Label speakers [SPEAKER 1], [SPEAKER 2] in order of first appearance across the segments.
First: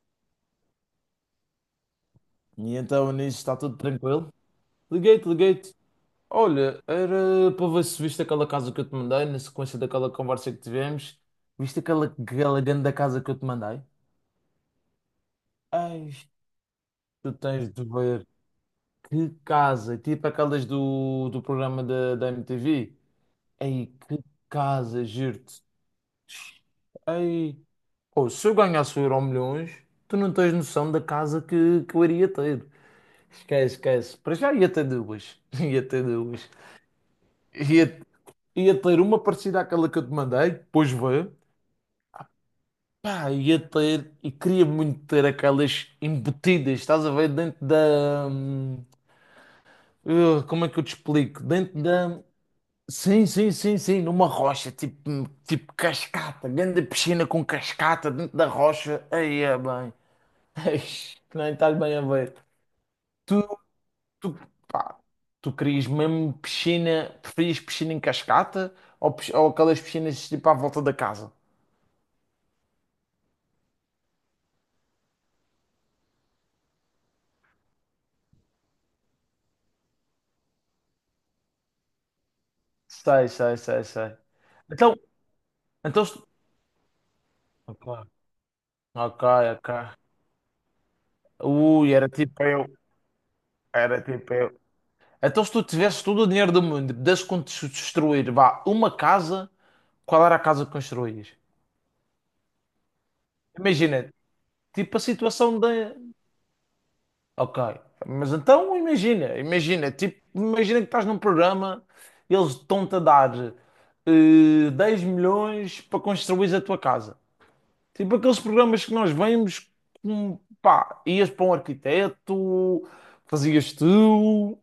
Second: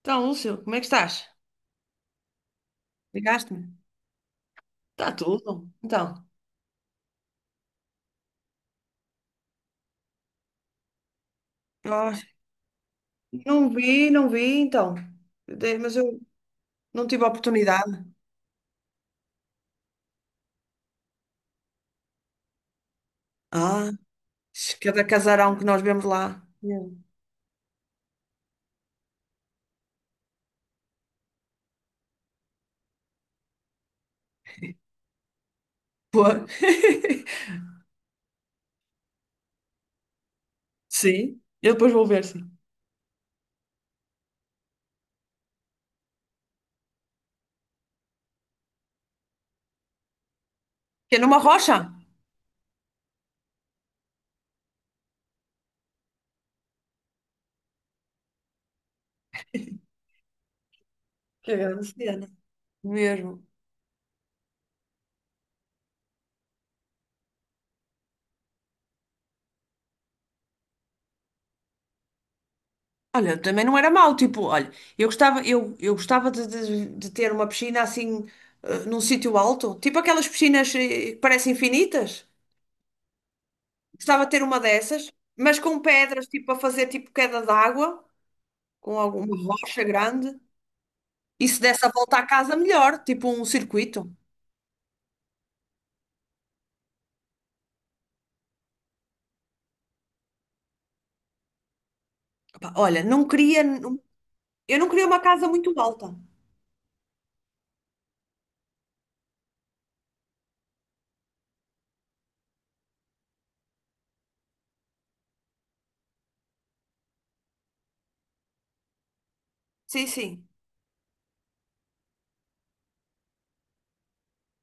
[SPEAKER 1] Então, Lúcio, como é que estás?
[SPEAKER 2] E então nisso está
[SPEAKER 1] Ligaste-me?
[SPEAKER 2] tudo tranquilo.
[SPEAKER 1] Está
[SPEAKER 2] Liguei-te,
[SPEAKER 1] tudo?
[SPEAKER 2] liguei-te.
[SPEAKER 1] Então.
[SPEAKER 2] Olha, era para ver se viste aquela casa que eu te mandei, na sequência daquela conversa que tivemos. Viste aquela,
[SPEAKER 1] Ah,
[SPEAKER 2] aquela grande casa que eu te
[SPEAKER 1] não
[SPEAKER 2] mandei?
[SPEAKER 1] vi, não vi, então. Mas
[SPEAKER 2] Ai,
[SPEAKER 1] eu não tive a
[SPEAKER 2] tu tens de
[SPEAKER 1] oportunidade.
[SPEAKER 2] ver. Que casa! Tipo aquelas do programa da MTV. Ei,
[SPEAKER 1] ah,
[SPEAKER 2] que casa,
[SPEAKER 1] cada casarão
[SPEAKER 2] juro-te.
[SPEAKER 1] que nós vemos lá. Não.
[SPEAKER 2] Ei, oh, se eu ganhasse o Euro Milhões, tu não tens noção da casa que eu iria ter. Esquece, esquece. Para já ia ter duas. Ia ter
[SPEAKER 1] Pô.
[SPEAKER 2] duas. ia ia ter uma parecida àquela que eu te mandei, depois vê.
[SPEAKER 1] Sim, eu depois vou ver, sim.
[SPEAKER 2] Pá, ia ter, e queria muito ter aquelas embutidas, estás a ver, dentro da. Como é que eu te
[SPEAKER 1] Que é numa
[SPEAKER 2] explico?
[SPEAKER 1] rocha?
[SPEAKER 2] Dentro da. Sim, sim, sim, sim, numa rocha, tipo, tipo cascata, grande piscina com cascata dentro da rocha. Aí é bem. Eish,
[SPEAKER 1] Que
[SPEAKER 2] nem estás
[SPEAKER 1] grande
[SPEAKER 2] bem a
[SPEAKER 1] cena.
[SPEAKER 2] ver.
[SPEAKER 1] Mesmo.
[SPEAKER 2] Tu, tu, pá, tu querias mesmo piscina, preferias piscina em cascata ou, ou aquelas piscinas tipo à volta da casa?
[SPEAKER 1] Olha, também não era mau, tipo, olha, eu gostava de ter uma piscina assim, num sítio alto, tipo aquelas piscinas que parecem infinitas.
[SPEAKER 2] Sei, sei, sei, sei.
[SPEAKER 1] Gostava de ter uma
[SPEAKER 2] Então,
[SPEAKER 1] dessas, mas com
[SPEAKER 2] então...
[SPEAKER 1] pedras,
[SPEAKER 2] estu-
[SPEAKER 1] tipo, a fazer tipo queda
[SPEAKER 2] ok,
[SPEAKER 1] d'água, com
[SPEAKER 2] ok,
[SPEAKER 1] alguma
[SPEAKER 2] ok.
[SPEAKER 1] rocha grande. E se desse a
[SPEAKER 2] Ui, era
[SPEAKER 1] volta à
[SPEAKER 2] tipo
[SPEAKER 1] casa,
[SPEAKER 2] eu.
[SPEAKER 1] melhor, tipo um
[SPEAKER 2] Era
[SPEAKER 1] circuito.
[SPEAKER 2] tipo eu. Então se tu tivesse todo o dinheiro do mundo, pudesse construir, vá, uma casa, qual era a casa que construías?
[SPEAKER 1] Opa, olha, não queria.
[SPEAKER 2] Imagina,
[SPEAKER 1] Eu não
[SPEAKER 2] tipo a
[SPEAKER 1] queria uma casa
[SPEAKER 2] situação da...
[SPEAKER 1] muito alta.
[SPEAKER 2] Ok. Mas então imagina, imagina, tipo, imagina que estás num programa, eles estão-te a dar 10 milhões para construir a tua casa. Tipo aqueles programas que nós vemos,
[SPEAKER 1] Sim,
[SPEAKER 2] com,
[SPEAKER 1] sim.
[SPEAKER 2] pá, ias para um arquiteto, fazias tu,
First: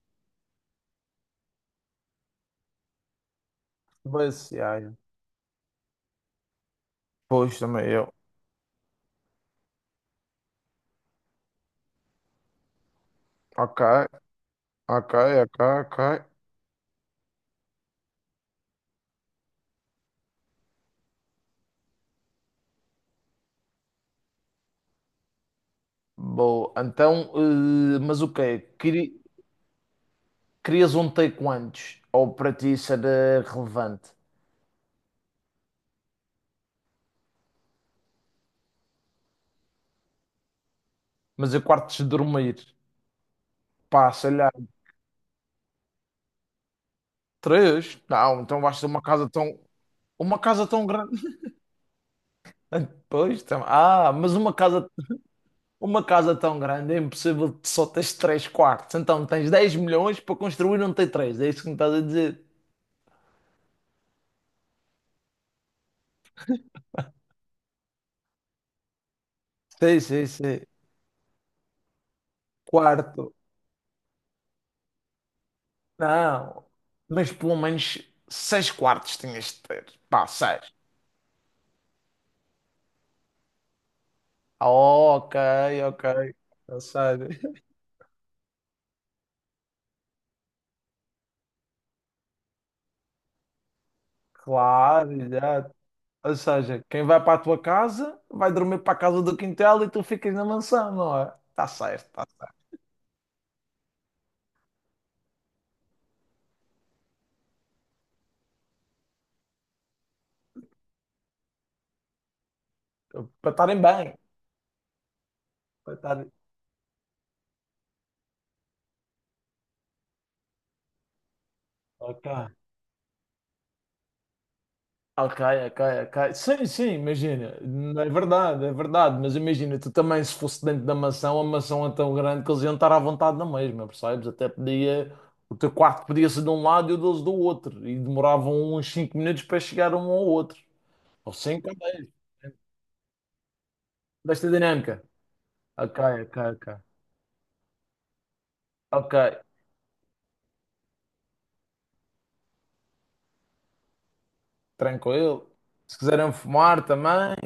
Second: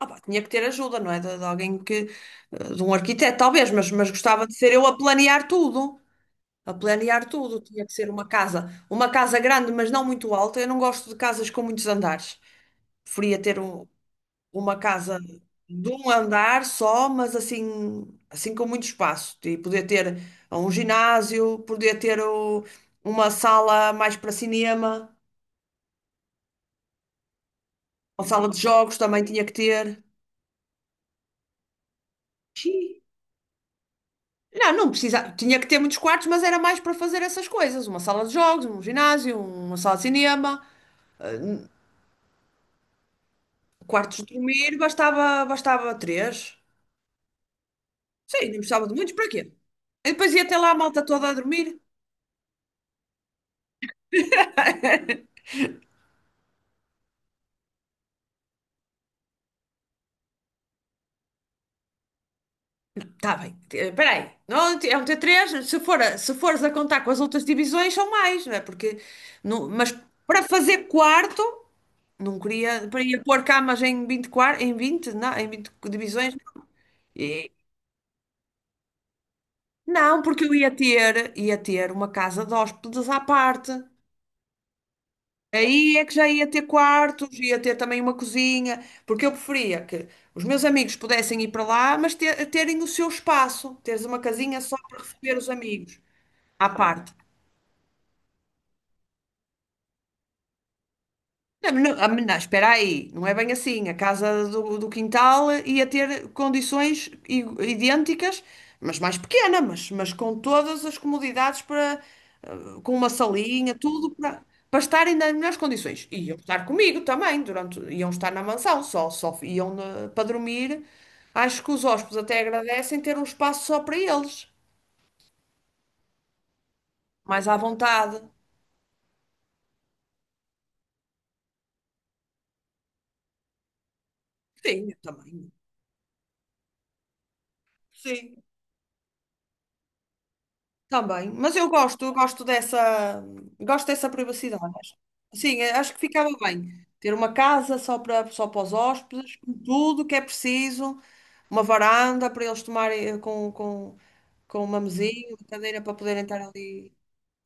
[SPEAKER 1] Opa, tinha que ter ajuda, não é? De alguém que. De um arquiteto, talvez, mas gostava
[SPEAKER 2] mas,
[SPEAKER 1] de ser
[SPEAKER 2] yeah,
[SPEAKER 1] eu
[SPEAKER 2] yeah.
[SPEAKER 1] a planear tudo. A planear
[SPEAKER 2] Pois
[SPEAKER 1] tudo. Tinha
[SPEAKER 2] também
[SPEAKER 1] que
[SPEAKER 2] eu.
[SPEAKER 1] ser uma casa. Uma casa grande, mas não muito alta. Eu não gosto de casas com muitos andares. Preferia ter
[SPEAKER 2] Ok,
[SPEAKER 1] uma
[SPEAKER 2] ok,
[SPEAKER 1] casa
[SPEAKER 2] ok,
[SPEAKER 1] de
[SPEAKER 2] ok.
[SPEAKER 1] um andar só, mas assim com muito espaço. E poder ter um ginásio, uma sala mais para cinema,
[SPEAKER 2] Boa. Então, mas
[SPEAKER 1] uma
[SPEAKER 2] o
[SPEAKER 1] sala de
[SPEAKER 2] quê?
[SPEAKER 1] jogos também tinha que ter.
[SPEAKER 2] Querias um take antes? Ou para ti isso
[SPEAKER 1] Xiii.
[SPEAKER 2] era relevante?
[SPEAKER 1] Não, não precisa, tinha que ter muitos quartos, mas era mais para fazer essas coisas, uma sala de jogos, um ginásio, uma sala de cinema.
[SPEAKER 2] Mas eu
[SPEAKER 1] Eh,
[SPEAKER 2] quartos de dormir? Pá,
[SPEAKER 1] Quartos
[SPEAKER 2] sei
[SPEAKER 1] de
[SPEAKER 2] lá.
[SPEAKER 1] dormir, bastava três.
[SPEAKER 2] Três? Não,
[SPEAKER 1] Sim, não
[SPEAKER 2] então vais
[SPEAKER 1] precisava
[SPEAKER 2] ter
[SPEAKER 1] de
[SPEAKER 2] uma
[SPEAKER 1] muitos, para
[SPEAKER 2] casa
[SPEAKER 1] quê?
[SPEAKER 2] tão.
[SPEAKER 1] E depois
[SPEAKER 2] Uma
[SPEAKER 1] ia ter
[SPEAKER 2] casa
[SPEAKER 1] lá a
[SPEAKER 2] tão
[SPEAKER 1] malta
[SPEAKER 2] grande.
[SPEAKER 1] toda a dormir.
[SPEAKER 2] Pois, mas uma casa. Uma casa tão grande é impossível de só teres 3 quartos. Então tens 10 milhões para construir um t três. É isso que me estás a dizer.
[SPEAKER 1] Tá bem, espera. Não, é um T3 se fores a contar com as outras divisões, são mais, não é? Porque, não, mas
[SPEAKER 2] Sim, sim,
[SPEAKER 1] para
[SPEAKER 2] sim.
[SPEAKER 1] fazer quarto, não queria, para ir
[SPEAKER 2] Quarto.
[SPEAKER 1] pôr camas em 20 quar- em 20 não, em 20 divisões.
[SPEAKER 2] Não. Mas
[SPEAKER 1] E-
[SPEAKER 2] pelo menos 6 quartos tinhas de ter.
[SPEAKER 1] não,
[SPEAKER 2] Pá,
[SPEAKER 1] porque eu
[SPEAKER 2] seis.
[SPEAKER 1] ia ter uma casa de hóspedes à parte.
[SPEAKER 2] Ah, ok,
[SPEAKER 1] Aí é
[SPEAKER 2] ok.
[SPEAKER 1] que já ia ter
[SPEAKER 2] Ou
[SPEAKER 1] quartos,
[SPEAKER 2] seja,
[SPEAKER 1] ia ter também uma cozinha, porque eu preferia que os meus amigos pudessem ir para lá, mas terem o seu espaço, teres uma casinha só para
[SPEAKER 2] claro,
[SPEAKER 1] receber os
[SPEAKER 2] exato.
[SPEAKER 1] amigos
[SPEAKER 2] Ou
[SPEAKER 1] à
[SPEAKER 2] seja, quem
[SPEAKER 1] parte.
[SPEAKER 2] vai para a tua casa vai dormir para a casa do quintal e tu ficas na mansão, não é? Está
[SPEAKER 1] Não, mas não,
[SPEAKER 2] certo,
[SPEAKER 1] mas não,
[SPEAKER 2] está
[SPEAKER 1] espera aí, não é bem assim. A casa do quintal ia ter condições idênticas, mas mais pequena, mas com todas as comodidades para, com uma
[SPEAKER 2] certo. Para
[SPEAKER 1] salinha,
[SPEAKER 2] estarem
[SPEAKER 1] tudo
[SPEAKER 2] bem.
[SPEAKER 1] para, para, estarem nas melhores
[SPEAKER 2] Para
[SPEAKER 1] condições. E
[SPEAKER 2] estarem...
[SPEAKER 1] iam estar comigo também, durante, iam estar na mansão, só iam para dormir. Acho que os hóspedes
[SPEAKER 2] Ok.
[SPEAKER 1] até agradecem ter um espaço só para eles,
[SPEAKER 2] Ok, ok, ok. Sim, sim,
[SPEAKER 1] mais à
[SPEAKER 2] imagina. Não. É
[SPEAKER 1] vontade.
[SPEAKER 2] verdade, é verdade. Mas imagina, tu também, se fosse dentro da mansão, a mansão é tão grande que eles iam estar à vontade na mesma, percebes? Até
[SPEAKER 1] Sim, eu
[SPEAKER 2] podia.
[SPEAKER 1] também.
[SPEAKER 2] O teu quarto podia ser de um lado e o deles do outro. E
[SPEAKER 1] Sim.
[SPEAKER 2] demoravam uns 5 minutos para chegar um ao outro.
[SPEAKER 1] Também,
[SPEAKER 2] Ou
[SPEAKER 1] mas
[SPEAKER 2] 5
[SPEAKER 1] eu
[SPEAKER 2] ou
[SPEAKER 1] gosto,
[SPEAKER 2] 10.
[SPEAKER 1] eu gosto dessa, gosto dessa
[SPEAKER 2] Desta
[SPEAKER 1] privacidade. Acho.
[SPEAKER 2] dinâmica.
[SPEAKER 1] Sim, acho
[SPEAKER 2] Ok,
[SPEAKER 1] que ficava
[SPEAKER 2] ok, ok.
[SPEAKER 1] bem ter uma casa só para os
[SPEAKER 2] Ok,
[SPEAKER 1] hóspedes, com tudo o que é preciso, uma varanda para eles tomarem com uma mesinha, uma
[SPEAKER 2] tranquilo.
[SPEAKER 1] cadeira para
[SPEAKER 2] Se
[SPEAKER 1] poderem
[SPEAKER 2] quiserem
[SPEAKER 1] estar
[SPEAKER 2] fumar
[SPEAKER 1] ali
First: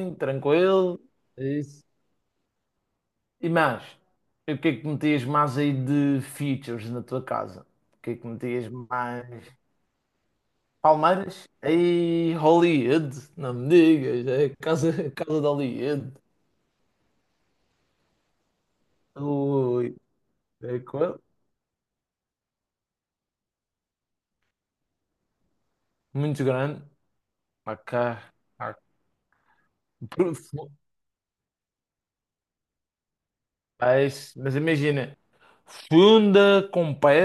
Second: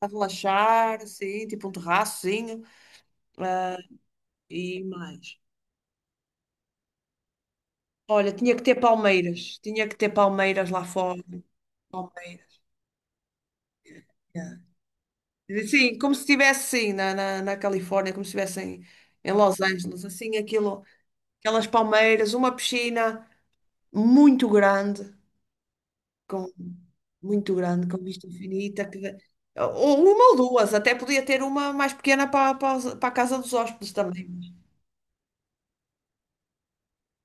[SPEAKER 1] a
[SPEAKER 2] tranquilo.
[SPEAKER 1] relaxar,
[SPEAKER 2] É
[SPEAKER 1] assim, tipo um
[SPEAKER 2] isso.
[SPEAKER 1] terraçozinho.
[SPEAKER 2] E
[SPEAKER 1] ah,
[SPEAKER 2] mais, e o que é
[SPEAKER 1] e
[SPEAKER 2] que metias
[SPEAKER 1] mais.
[SPEAKER 2] mais aí de features na tua casa? O que é que
[SPEAKER 1] Olha, tinha que
[SPEAKER 2] metias
[SPEAKER 1] ter
[SPEAKER 2] mais?
[SPEAKER 1] palmeiras, tinha que ter palmeiras lá fora,
[SPEAKER 2] Palmeiras? Aí,
[SPEAKER 1] palmeiras.
[SPEAKER 2] Hollywood, não me digas, é
[SPEAKER 1] Yeah.
[SPEAKER 2] a casa de
[SPEAKER 1] Sim, como
[SPEAKER 2] Hollywood.
[SPEAKER 1] se estivesse sim, na Califórnia, como se estivesse em Los
[SPEAKER 2] Ui,
[SPEAKER 1] Angeles, assim,
[SPEAKER 2] é
[SPEAKER 1] aquilo,
[SPEAKER 2] coisa
[SPEAKER 1] aquelas palmeiras, uma piscina muito grande,
[SPEAKER 2] muito
[SPEAKER 1] com,
[SPEAKER 2] grande.
[SPEAKER 1] muito grande,
[SPEAKER 2] Ok,
[SPEAKER 1] com vista
[SPEAKER 2] ok.
[SPEAKER 1] infinita, que, ou uma ou
[SPEAKER 2] Profundo.
[SPEAKER 1] duas, até podia ter uma mais pequena para a casa dos hóspedes
[SPEAKER 2] É
[SPEAKER 1] também.
[SPEAKER 2] isso. Mas imagina, funda com pé,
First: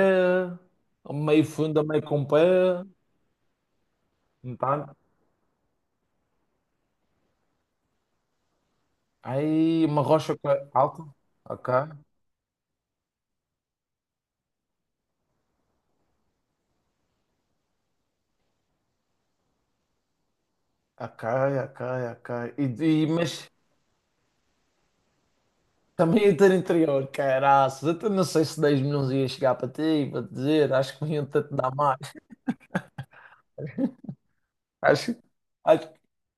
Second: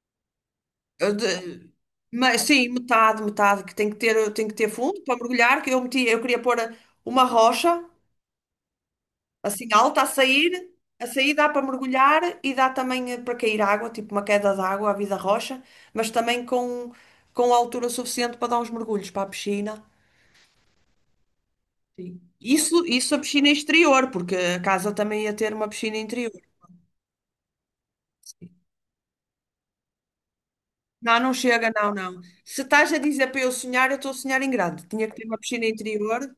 [SPEAKER 1] Eu
[SPEAKER 2] meio
[SPEAKER 1] de-
[SPEAKER 2] funda, meio com pé,
[SPEAKER 1] Mas sim, metade, metade, que tem que ter, tem que
[SPEAKER 2] não
[SPEAKER 1] ter
[SPEAKER 2] tá?
[SPEAKER 1] fundo para mergulhar, que eu meti, eu queria pôr uma rocha. Assim,
[SPEAKER 2] Aí
[SPEAKER 1] alta
[SPEAKER 2] uma
[SPEAKER 1] a
[SPEAKER 2] rocha
[SPEAKER 1] sair,
[SPEAKER 2] alta,
[SPEAKER 1] a sair dá para
[SPEAKER 2] ok.
[SPEAKER 1] mergulhar e dá também para cair água, tipo uma queda de água, à vida rocha, mas também com altura suficiente para dar uns mergulhos para a piscina.
[SPEAKER 2] A cai,
[SPEAKER 1] Sim.
[SPEAKER 2] a E,
[SPEAKER 1] Isso, isso a
[SPEAKER 2] mas
[SPEAKER 1] piscina exterior, porque a casa também ia ter uma piscina
[SPEAKER 2] também
[SPEAKER 1] interior.
[SPEAKER 2] ia ter interior, caraças. Eu até não sei
[SPEAKER 1] Sim.
[SPEAKER 2] se 10 milhões ia chegar para ti, para te dizer. Acho que
[SPEAKER 1] Não,
[SPEAKER 2] iam
[SPEAKER 1] não
[SPEAKER 2] ter-te
[SPEAKER 1] chega,
[SPEAKER 2] dar
[SPEAKER 1] não,
[SPEAKER 2] mais.
[SPEAKER 1] não. Se estás a dizer para eu sonhar, eu estou a sonhar em grande. Tinha que
[SPEAKER 2] Acho,
[SPEAKER 1] ter uma piscina
[SPEAKER 2] acho,
[SPEAKER 1] interior,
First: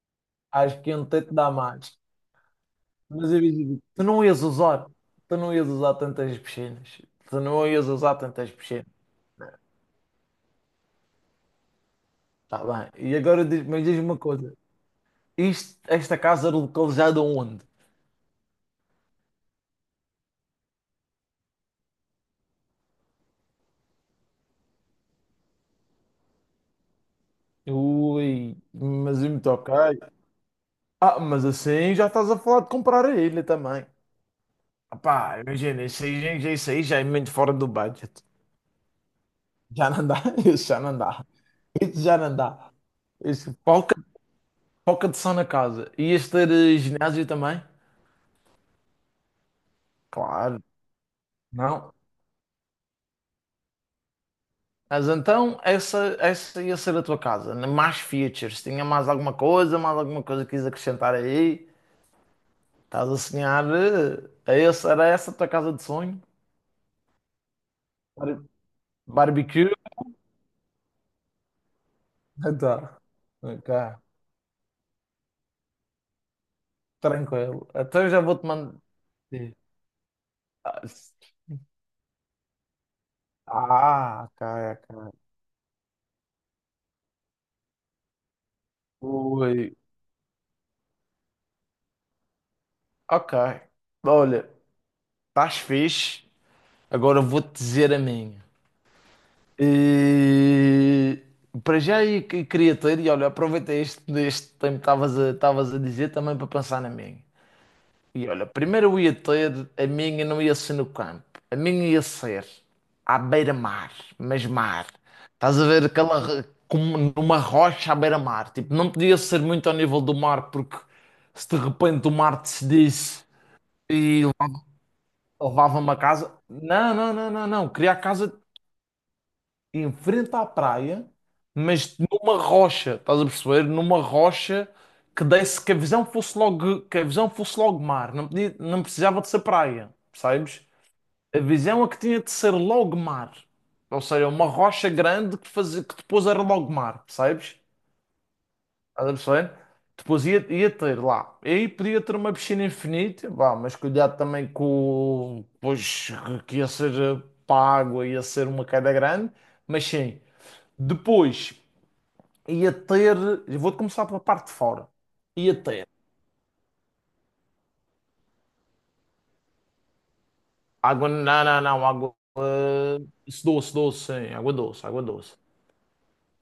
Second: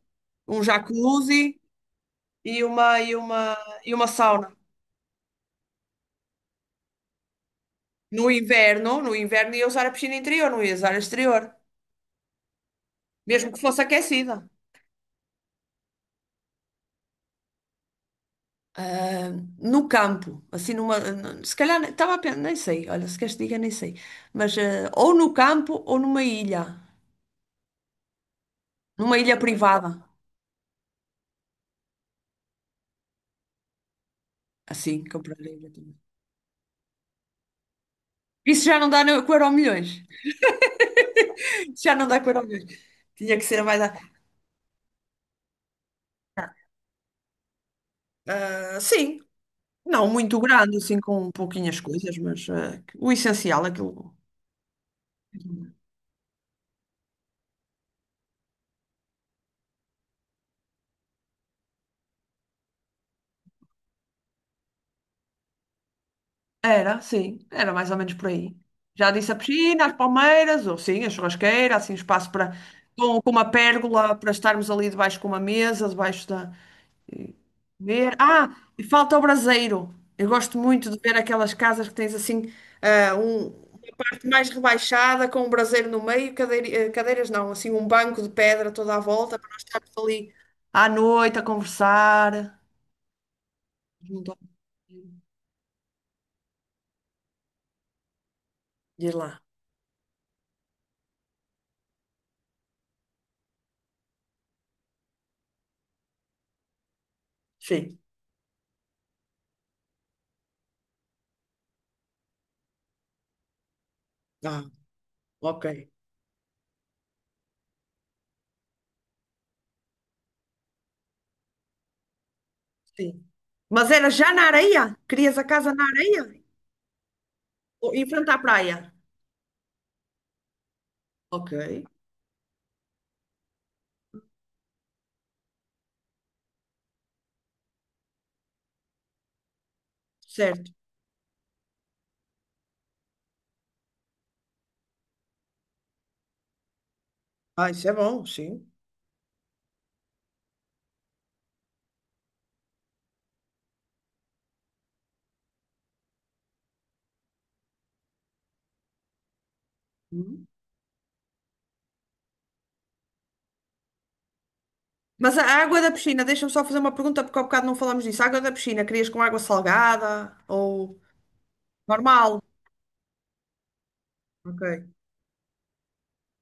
[SPEAKER 1] um
[SPEAKER 2] acho que iam ter-te dar
[SPEAKER 1] jacuzzi
[SPEAKER 2] mais.
[SPEAKER 1] e uma, e
[SPEAKER 2] Mas eu
[SPEAKER 1] uma,
[SPEAKER 2] digo,
[SPEAKER 1] e
[SPEAKER 2] tu
[SPEAKER 1] uma
[SPEAKER 2] não ias
[SPEAKER 1] sauna.
[SPEAKER 2] usar, tu não ias usar tantas piscinas. Tu não ias usar
[SPEAKER 1] No
[SPEAKER 2] tantas piscinas.
[SPEAKER 1] inverno, no inverno ia usar a piscina interior, não ia usar a exterior,
[SPEAKER 2] Tá bem. E agora
[SPEAKER 1] mesmo que
[SPEAKER 2] diz,
[SPEAKER 1] fosse
[SPEAKER 2] mas diz-me uma
[SPEAKER 1] aquecida.
[SPEAKER 2] coisa. Isto, esta casa era localizada onde?
[SPEAKER 1] ah, no campo, assim numa, se calhar estava a pensar, nem sei, olha, se queres que diga, nem sei, mas ou no campo ou
[SPEAKER 2] Ui,
[SPEAKER 1] numa
[SPEAKER 2] mas eu
[SPEAKER 1] ilha
[SPEAKER 2] me toquei.
[SPEAKER 1] privada,
[SPEAKER 2] Ah, mas assim já estás a falar de comprar a ilha também.
[SPEAKER 1] assim, comprar
[SPEAKER 2] Pá,
[SPEAKER 1] a ilha
[SPEAKER 2] imagina,
[SPEAKER 1] também.
[SPEAKER 2] isso aí já é muito fora do budget.
[SPEAKER 1] Isso já não dá com o
[SPEAKER 2] Já
[SPEAKER 1] Euromilhões,
[SPEAKER 2] não dá, isso já não dá.
[SPEAKER 1] já
[SPEAKER 2] Isso
[SPEAKER 1] não
[SPEAKER 2] já
[SPEAKER 1] dá com o
[SPEAKER 2] não
[SPEAKER 1] Euromilhões.
[SPEAKER 2] dá.
[SPEAKER 1] Tinha que
[SPEAKER 2] Isso,
[SPEAKER 1] ser mais,
[SPEAKER 2] pouca de som na casa. Ias ter ginásio também?
[SPEAKER 1] sim, não muito
[SPEAKER 2] Claro,
[SPEAKER 1] grande, assim, com pouquinhas
[SPEAKER 2] não.
[SPEAKER 1] coisas, mas o essencial, aquilo.
[SPEAKER 2] Mas então, essa ia ser a tua casa. Né? Mais features. Tinha mais alguma coisa que quis acrescentar aí? Estás a sonhar? Era essa a tua casa de sonho?
[SPEAKER 1] Era, sim, era mais ou menos por
[SPEAKER 2] Bar-
[SPEAKER 1] aí. Já disse a
[SPEAKER 2] Barbecue?
[SPEAKER 1] piscina, as palmeiras, ou sim, a churrasqueira, assim, espaço para
[SPEAKER 2] Então,
[SPEAKER 1] com uma
[SPEAKER 2] ok,
[SPEAKER 1] pérgola para estarmos ali debaixo com uma mesa, debaixo da
[SPEAKER 2] tranquilo. Então eu
[SPEAKER 1] ver.
[SPEAKER 2] já vou-te
[SPEAKER 1] Ah,
[SPEAKER 2] mandar.
[SPEAKER 1] e falta o braseiro. Eu gosto muito de ver aquelas casas que tens assim, um parte
[SPEAKER 2] Ah,
[SPEAKER 1] mais
[SPEAKER 2] cara, cara.
[SPEAKER 1] rebaixada, com um braseiro no meio, cadeiras não, assim, um banco de pedra toda à volta para nós
[SPEAKER 2] Oi.
[SPEAKER 1] estarmos ali à noite a conversar.
[SPEAKER 2] Ok.
[SPEAKER 1] Junto
[SPEAKER 2] Olha,
[SPEAKER 1] ao-
[SPEAKER 2] estás fixe. Agora eu vou-te dizer a minha.
[SPEAKER 1] Diz lá.
[SPEAKER 2] E... Para já eu queria ter, e olha, aproveitei este, este tempo que estavas a, estavas a dizer também para pensar na minha.
[SPEAKER 1] Sim.
[SPEAKER 2] E olha, primeiro eu ia ter, a minha não ia ser no campo, a minha ia ser à beira-mar, mas
[SPEAKER 1] Ah,
[SPEAKER 2] mar. Estás a
[SPEAKER 1] ok.
[SPEAKER 2] ver aquela, como numa rocha à beira-mar. Tipo, não podia ser muito ao nível do mar, porque se de repente o mar decidisse
[SPEAKER 1] Sim. Mas era
[SPEAKER 2] e
[SPEAKER 1] já na areia? Querias a casa na
[SPEAKER 2] levava-me a casa.
[SPEAKER 1] areia?
[SPEAKER 2] Não, não, não, não, não.
[SPEAKER 1] Ou
[SPEAKER 2] Queria a
[SPEAKER 1] em frente
[SPEAKER 2] casa
[SPEAKER 1] à praia?
[SPEAKER 2] em frente à praia,
[SPEAKER 1] Ok,
[SPEAKER 2] mas numa rocha, estás a perceber? Numa rocha que desse que a visão fosse logo, que a visão fosse logo mar, não precisava de ser praia, percebes?
[SPEAKER 1] certo.
[SPEAKER 2] A visão é que tinha de ser logo mar. Ou seja, uma rocha grande que, fazia, que depois era logo mar, percebes?
[SPEAKER 1] Ah, isso é bom, sim.
[SPEAKER 2] Estás a perceber? Depois ia ter lá. E aí podia ter uma piscina infinita, vá, mas cuidado também com. Pois que ia ser para a água, ia ser uma queda grande, mas sim.
[SPEAKER 1] Hum.
[SPEAKER 2] Depois ia ter. Vou começar pela parte de fora.
[SPEAKER 1] Mas a
[SPEAKER 2] Ia
[SPEAKER 1] a água
[SPEAKER 2] ter.
[SPEAKER 1] da piscina, deixa-me só fazer uma pergunta, porque há bocado não falámos disso. A água da piscina, querias com água salgada ou
[SPEAKER 2] Água. Não, não, não. Água.
[SPEAKER 1] normal?
[SPEAKER 2] Doce, doce, sim. Água
[SPEAKER 1] Ok,
[SPEAKER 2] doce, água doce.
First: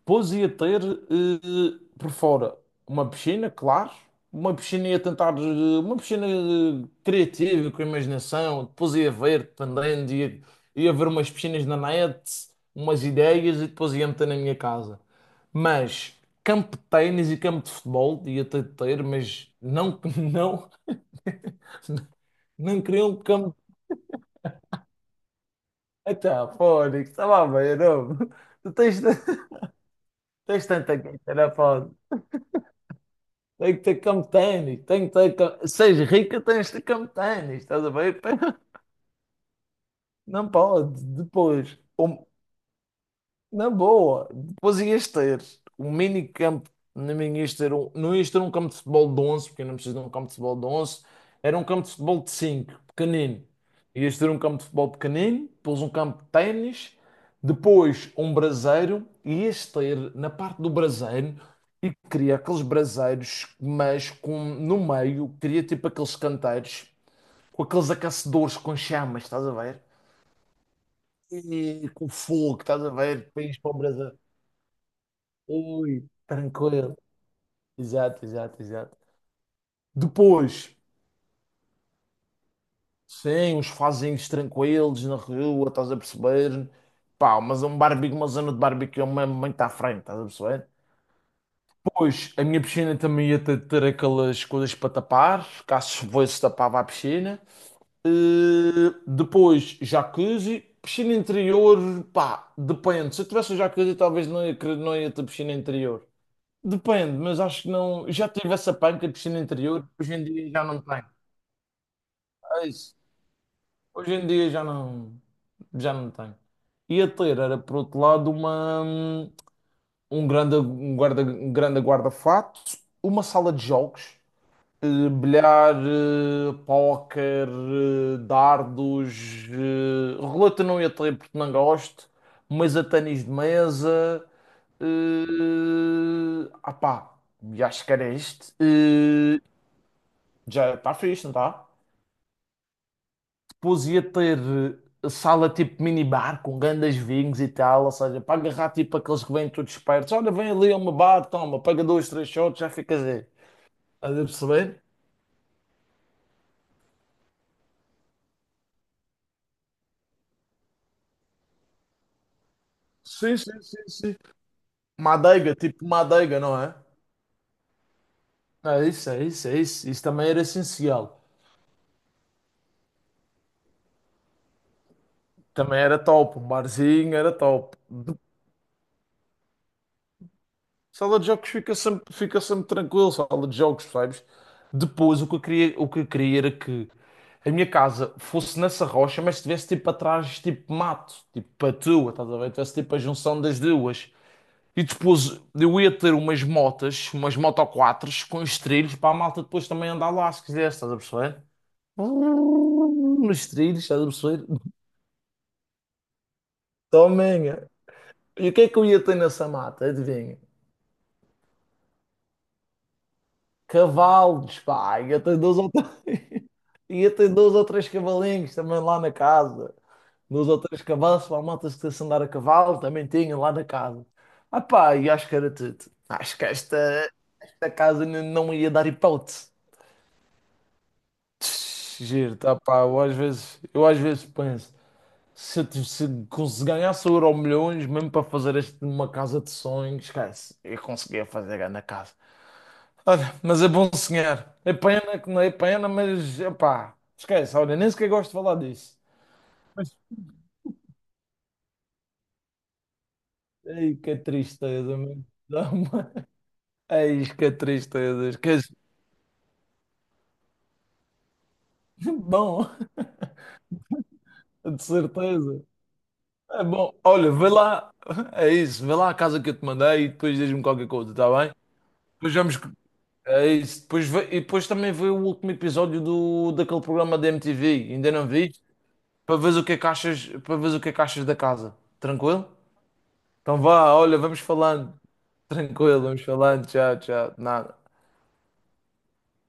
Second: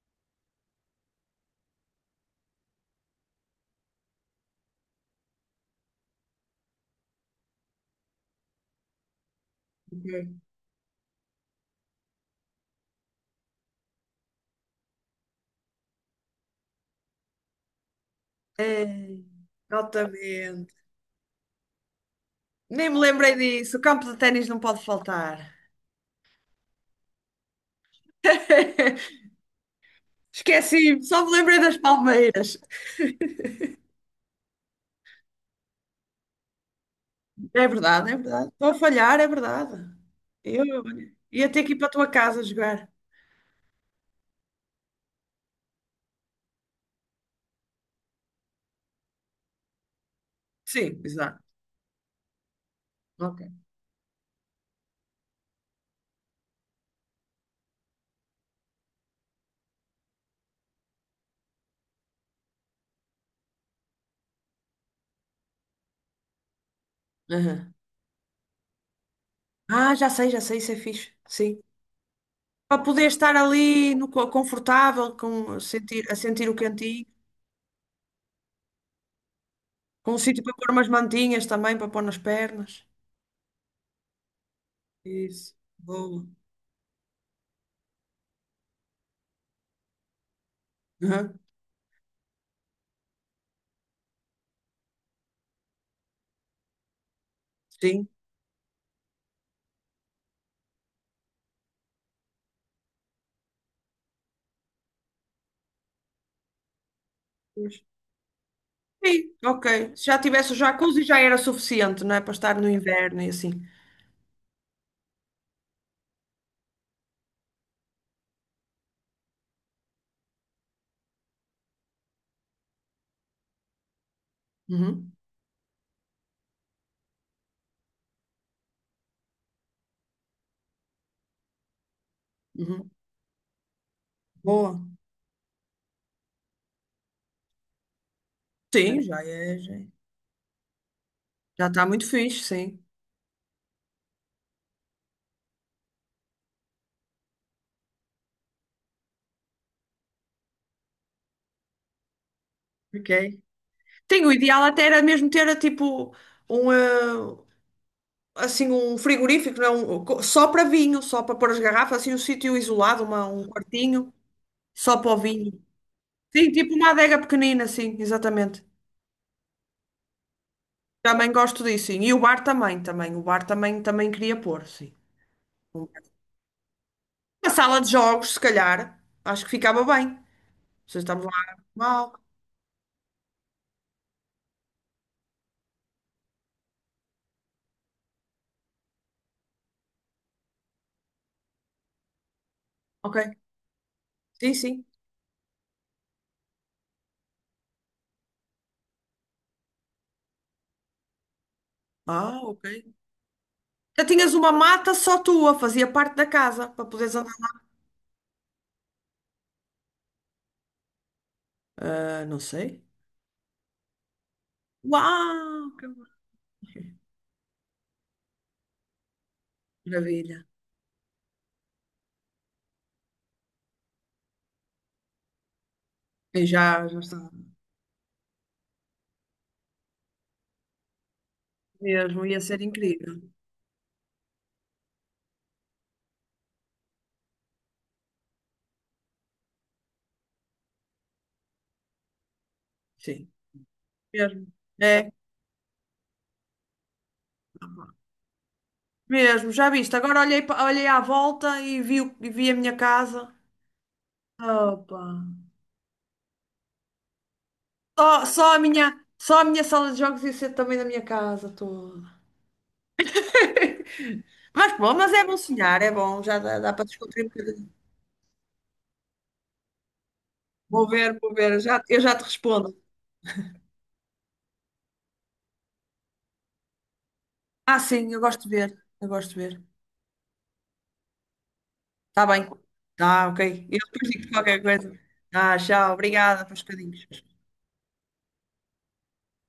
[SPEAKER 2] Pois ia ter por fora uma piscina, claro. Uma piscina ia tentar, uma piscina criativa, com imaginação. Depois ia ver, dependendo,
[SPEAKER 1] ok.
[SPEAKER 2] ia ver umas piscinas na net, umas ideias e depois ia meter na minha casa. Mas campo de ténis e campo de futebol ia ter, de ter,
[SPEAKER 1] Ei,
[SPEAKER 2] mas não, não,
[SPEAKER 1] altamente.
[SPEAKER 2] não
[SPEAKER 1] Nem me
[SPEAKER 2] queria um
[SPEAKER 1] lembrei
[SPEAKER 2] campo.
[SPEAKER 1] disso. O campo de ténis não pode faltar.
[SPEAKER 2] Até, Fónix, estava a ver, homem. Tu tens, tens tanta
[SPEAKER 1] Esqueci-me, só me
[SPEAKER 2] guita, não é,
[SPEAKER 1] lembrei das
[SPEAKER 2] pá?
[SPEAKER 1] palmeiras.
[SPEAKER 2] Tem que ter campo de ténis, tem que ter. Seis rica, tens de ter campo de ténis,
[SPEAKER 1] É
[SPEAKER 2] estás a
[SPEAKER 1] verdade, é
[SPEAKER 2] ver?
[SPEAKER 1] verdade.
[SPEAKER 2] Pá,
[SPEAKER 1] Estou a falhar, é verdade.
[SPEAKER 2] não
[SPEAKER 1] Eu
[SPEAKER 2] pode,
[SPEAKER 1] ia ter que ir
[SPEAKER 2] depois.
[SPEAKER 1] para a tua casa jogar.
[SPEAKER 2] Na boa, depois ias ter um mini campo, não ias ter um, não ias ter um campo de futebol de 11 porque eu não preciso de um campo de futebol de
[SPEAKER 1] Sim,
[SPEAKER 2] onze,
[SPEAKER 1] exato.
[SPEAKER 2] era um campo de futebol de 5,
[SPEAKER 1] Ok.
[SPEAKER 2] pequenino. Ias ter um campo de futebol pequenino, depois um campo de ténis, depois um braseiro, e ias ter na parte do braseiro, e queria aqueles braseiros, mas com, no meio, queria tipo aqueles canteiros, com
[SPEAKER 1] Aham.
[SPEAKER 2] aqueles aquecedores com chamas, estás a ver?
[SPEAKER 1] Ah, já sei, isso é fixe. Sim.
[SPEAKER 2] E com fogo,
[SPEAKER 1] Para
[SPEAKER 2] estás a
[SPEAKER 1] poder
[SPEAKER 2] ver?
[SPEAKER 1] estar
[SPEAKER 2] País para o
[SPEAKER 1] ali no,
[SPEAKER 2] Brasil.
[SPEAKER 1] co- confortável, sentir,
[SPEAKER 2] Ui,
[SPEAKER 1] a sentir o
[SPEAKER 2] tranquilo.
[SPEAKER 1] cantinho,
[SPEAKER 2] Exato, exato, exato.
[SPEAKER 1] com um sítio para pôr
[SPEAKER 2] Depois,
[SPEAKER 1] umas mantinhas também, para pôr nas pernas.
[SPEAKER 2] sim, os fazinhos tranquilos na
[SPEAKER 1] Isso.
[SPEAKER 2] rua, estás a
[SPEAKER 1] Boa.
[SPEAKER 2] perceber? Pá, mas é um barbecue, uma zona de barbecue mesmo muito à frente, estás a perceber?
[SPEAKER 1] Aham.
[SPEAKER 2] Depois, a minha piscina também ia ter, ter aquelas coisas para tapar, caso fosse tapava a piscina.
[SPEAKER 1] Sim.
[SPEAKER 2] Depois, jacuzzi, piscina interior, pá, depende. Se eu tivesse um jacuzzi, talvez não ia, não ia ter piscina interior. Depende, mas acho que
[SPEAKER 1] Pois.
[SPEAKER 2] não. Já tive essa panca de
[SPEAKER 1] Sim,
[SPEAKER 2] piscina
[SPEAKER 1] ok.
[SPEAKER 2] interior,
[SPEAKER 1] Se
[SPEAKER 2] hoje
[SPEAKER 1] já
[SPEAKER 2] em dia
[SPEAKER 1] tivesse o
[SPEAKER 2] já não
[SPEAKER 1] jacuzzi
[SPEAKER 2] tenho.
[SPEAKER 1] já era suficiente, não é? Para estar
[SPEAKER 2] É
[SPEAKER 1] no
[SPEAKER 2] isso.
[SPEAKER 1] inverno e assim.
[SPEAKER 2] Hoje em dia já não. Já não tenho. Ia ter, era por outro lado, uma, um grande, um guarda, um grande guarda-fato, uma sala de jogos.
[SPEAKER 1] Uhum.
[SPEAKER 2] Bilhar, póquer, dardos, roleta não ia ter porque não gosto, mas a
[SPEAKER 1] Uhum.
[SPEAKER 2] ténis de mesa,
[SPEAKER 1] Boa.
[SPEAKER 2] ah pá, e acho que era este.
[SPEAKER 1] Sim, já é, já é.
[SPEAKER 2] Já está fixe, não está?
[SPEAKER 1] Já está muito fixe, sim.
[SPEAKER 2] Depois ia ter sala tipo minibar com grandes vinhos e tal, ou seja, para agarrar tipo aqueles que vêm todos espertos, olha, vem ali a uma bar, toma, paga dois, três shots, já ficas aí.
[SPEAKER 1] Ok.
[SPEAKER 2] Estás a
[SPEAKER 1] Tem, o ideal
[SPEAKER 2] perceber?
[SPEAKER 1] até era mesmo ter tipo um assim um frigorífico, não, é? Só para vinho, só para pôr as garrafas, assim um sítio isolado, uma-
[SPEAKER 2] Sim,
[SPEAKER 1] um
[SPEAKER 2] sim, sim,
[SPEAKER 1] quartinho,
[SPEAKER 2] sim.
[SPEAKER 1] só para o vinho.
[SPEAKER 2] Manteiga, tipo manteiga,
[SPEAKER 1] Sim,
[SPEAKER 2] não é?
[SPEAKER 1] tipo uma adega pequenina, sim, exatamente.
[SPEAKER 2] É isso, é isso, é isso. Isso também era essencial.
[SPEAKER 1] Também gosto disso, sim. E o bar também, também. O bar também queria pôr, sim.
[SPEAKER 2] Também
[SPEAKER 1] Um
[SPEAKER 2] era
[SPEAKER 1] bar.
[SPEAKER 2] top. Um barzinho era
[SPEAKER 1] Uma
[SPEAKER 2] top.
[SPEAKER 1] sala de
[SPEAKER 2] De-
[SPEAKER 1] jogos, se calhar, acho que ficava bem. Vocês
[SPEAKER 2] Sala
[SPEAKER 1] estamos
[SPEAKER 2] de jogos
[SPEAKER 1] lá. Mal.
[SPEAKER 2] fica sempre tranquilo, sala de jogos, sabes? Depois o que eu queria, o que eu queria era que a minha casa fosse nessa rocha, mas tivesse tipo atrás, tipo mato, tipo a tua, estás a ver? Tivesse tipo a
[SPEAKER 1] Ok.
[SPEAKER 2] junção das duas.
[SPEAKER 1] Sim,
[SPEAKER 2] E
[SPEAKER 1] sim.
[SPEAKER 2] depois eu ia ter umas motas, umas moto com os trilhos para a malta depois também andar lá, se quisesse, estás a perceber?
[SPEAKER 1] Ah, ok.
[SPEAKER 2] Nos trilhos, estás
[SPEAKER 1] Já
[SPEAKER 2] a
[SPEAKER 1] tinhas
[SPEAKER 2] perceber?
[SPEAKER 1] uma mata só tua, fazia parte da casa, para poderes andar.
[SPEAKER 2] Tomem! E o que é que eu ia ter nessa mata? Adivinha?
[SPEAKER 1] Ah, não sei.
[SPEAKER 2] Cavalos, pá! Ia ter dois
[SPEAKER 1] Uau,
[SPEAKER 2] ou
[SPEAKER 1] que
[SPEAKER 2] três, ia ter dois ou três cavalinhos também lá na casa.
[SPEAKER 1] maravilha.
[SPEAKER 2] Dois ou três cavalos para a malta se quisesse andar a cavalo, também tinha lá na casa. Ah pá, e acho que era tudo. Acho que
[SPEAKER 1] Eu já, já estava.
[SPEAKER 2] esta casa não ia dar hipótese. Tch,
[SPEAKER 1] Mesmo,
[SPEAKER 2] giro,
[SPEAKER 1] ia
[SPEAKER 2] tá
[SPEAKER 1] ser
[SPEAKER 2] pá,
[SPEAKER 1] incrível.
[SPEAKER 2] eu às vezes penso. Se, eu tive- se cons- ganhasse o Euro milhões, mesmo para fazer este, uma casa de sonhos, esquece, eu conseguia fazer a na casa.
[SPEAKER 1] Sim,
[SPEAKER 2] Olha, mas é bom
[SPEAKER 1] mesmo.
[SPEAKER 2] sonhar. É
[SPEAKER 1] É,
[SPEAKER 2] pena que não é pena, mas epá, esquece, olha, nem sequer gosto de falar disso.
[SPEAKER 1] mesmo, já viste. Agora olhei à volta e vi a minha casa.
[SPEAKER 2] Ei, que tristeza,
[SPEAKER 1] Opa.
[SPEAKER 2] meu. Dá-me- Ei, que
[SPEAKER 1] Só,
[SPEAKER 2] tristeza.
[SPEAKER 1] só a
[SPEAKER 2] Esquece.
[SPEAKER 1] minha, só a minha sala de jogos ia ser também da minha casa toda.
[SPEAKER 2] Bom,
[SPEAKER 1] Mas
[SPEAKER 2] de
[SPEAKER 1] bom, mas é bom
[SPEAKER 2] certeza.
[SPEAKER 1] sonhar, é bom, já dá,
[SPEAKER 2] É
[SPEAKER 1] dá para
[SPEAKER 2] bom.
[SPEAKER 1] descontrair um
[SPEAKER 2] Olha, vê
[SPEAKER 1] bocadinho.
[SPEAKER 2] lá. É isso, vê lá a casa que eu te mandei e depois diz-me qualquer coisa, tá
[SPEAKER 1] Vou
[SPEAKER 2] bem?
[SPEAKER 1] ver, eu já te
[SPEAKER 2] Depois vamos,
[SPEAKER 1] respondo.
[SPEAKER 2] é isso. Depois, e depois também vê o último episódio daquele programa da MTV.
[SPEAKER 1] Ah,
[SPEAKER 2] Ainda
[SPEAKER 1] sim, eu
[SPEAKER 2] não
[SPEAKER 1] gosto de
[SPEAKER 2] vi.
[SPEAKER 1] ver, eu gosto de
[SPEAKER 2] Para ver
[SPEAKER 1] ver.
[SPEAKER 2] o que é que achas, para ver o que é que achas da casa.
[SPEAKER 1] Tá
[SPEAKER 2] Tranquilo?
[SPEAKER 1] bem. Tá
[SPEAKER 2] Então
[SPEAKER 1] ok. Eu
[SPEAKER 2] vá,
[SPEAKER 1] depois
[SPEAKER 2] olha,
[SPEAKER 1] digo
[SPEAKER 2] vamos
[SPEAKER 1] qualquer
[SPEAKER 2] falando.
[SPEAKER 1] coisa. Ah, tchau.
[SPEAKER 2] Tranquilo, vamos
[SPEAKER 1] Obrigada pelos
[SPEAKER 2] falando. Tchau,
[SPEAKER 1] bocadinhos.
[SPEAKER 2] tchau. Nada.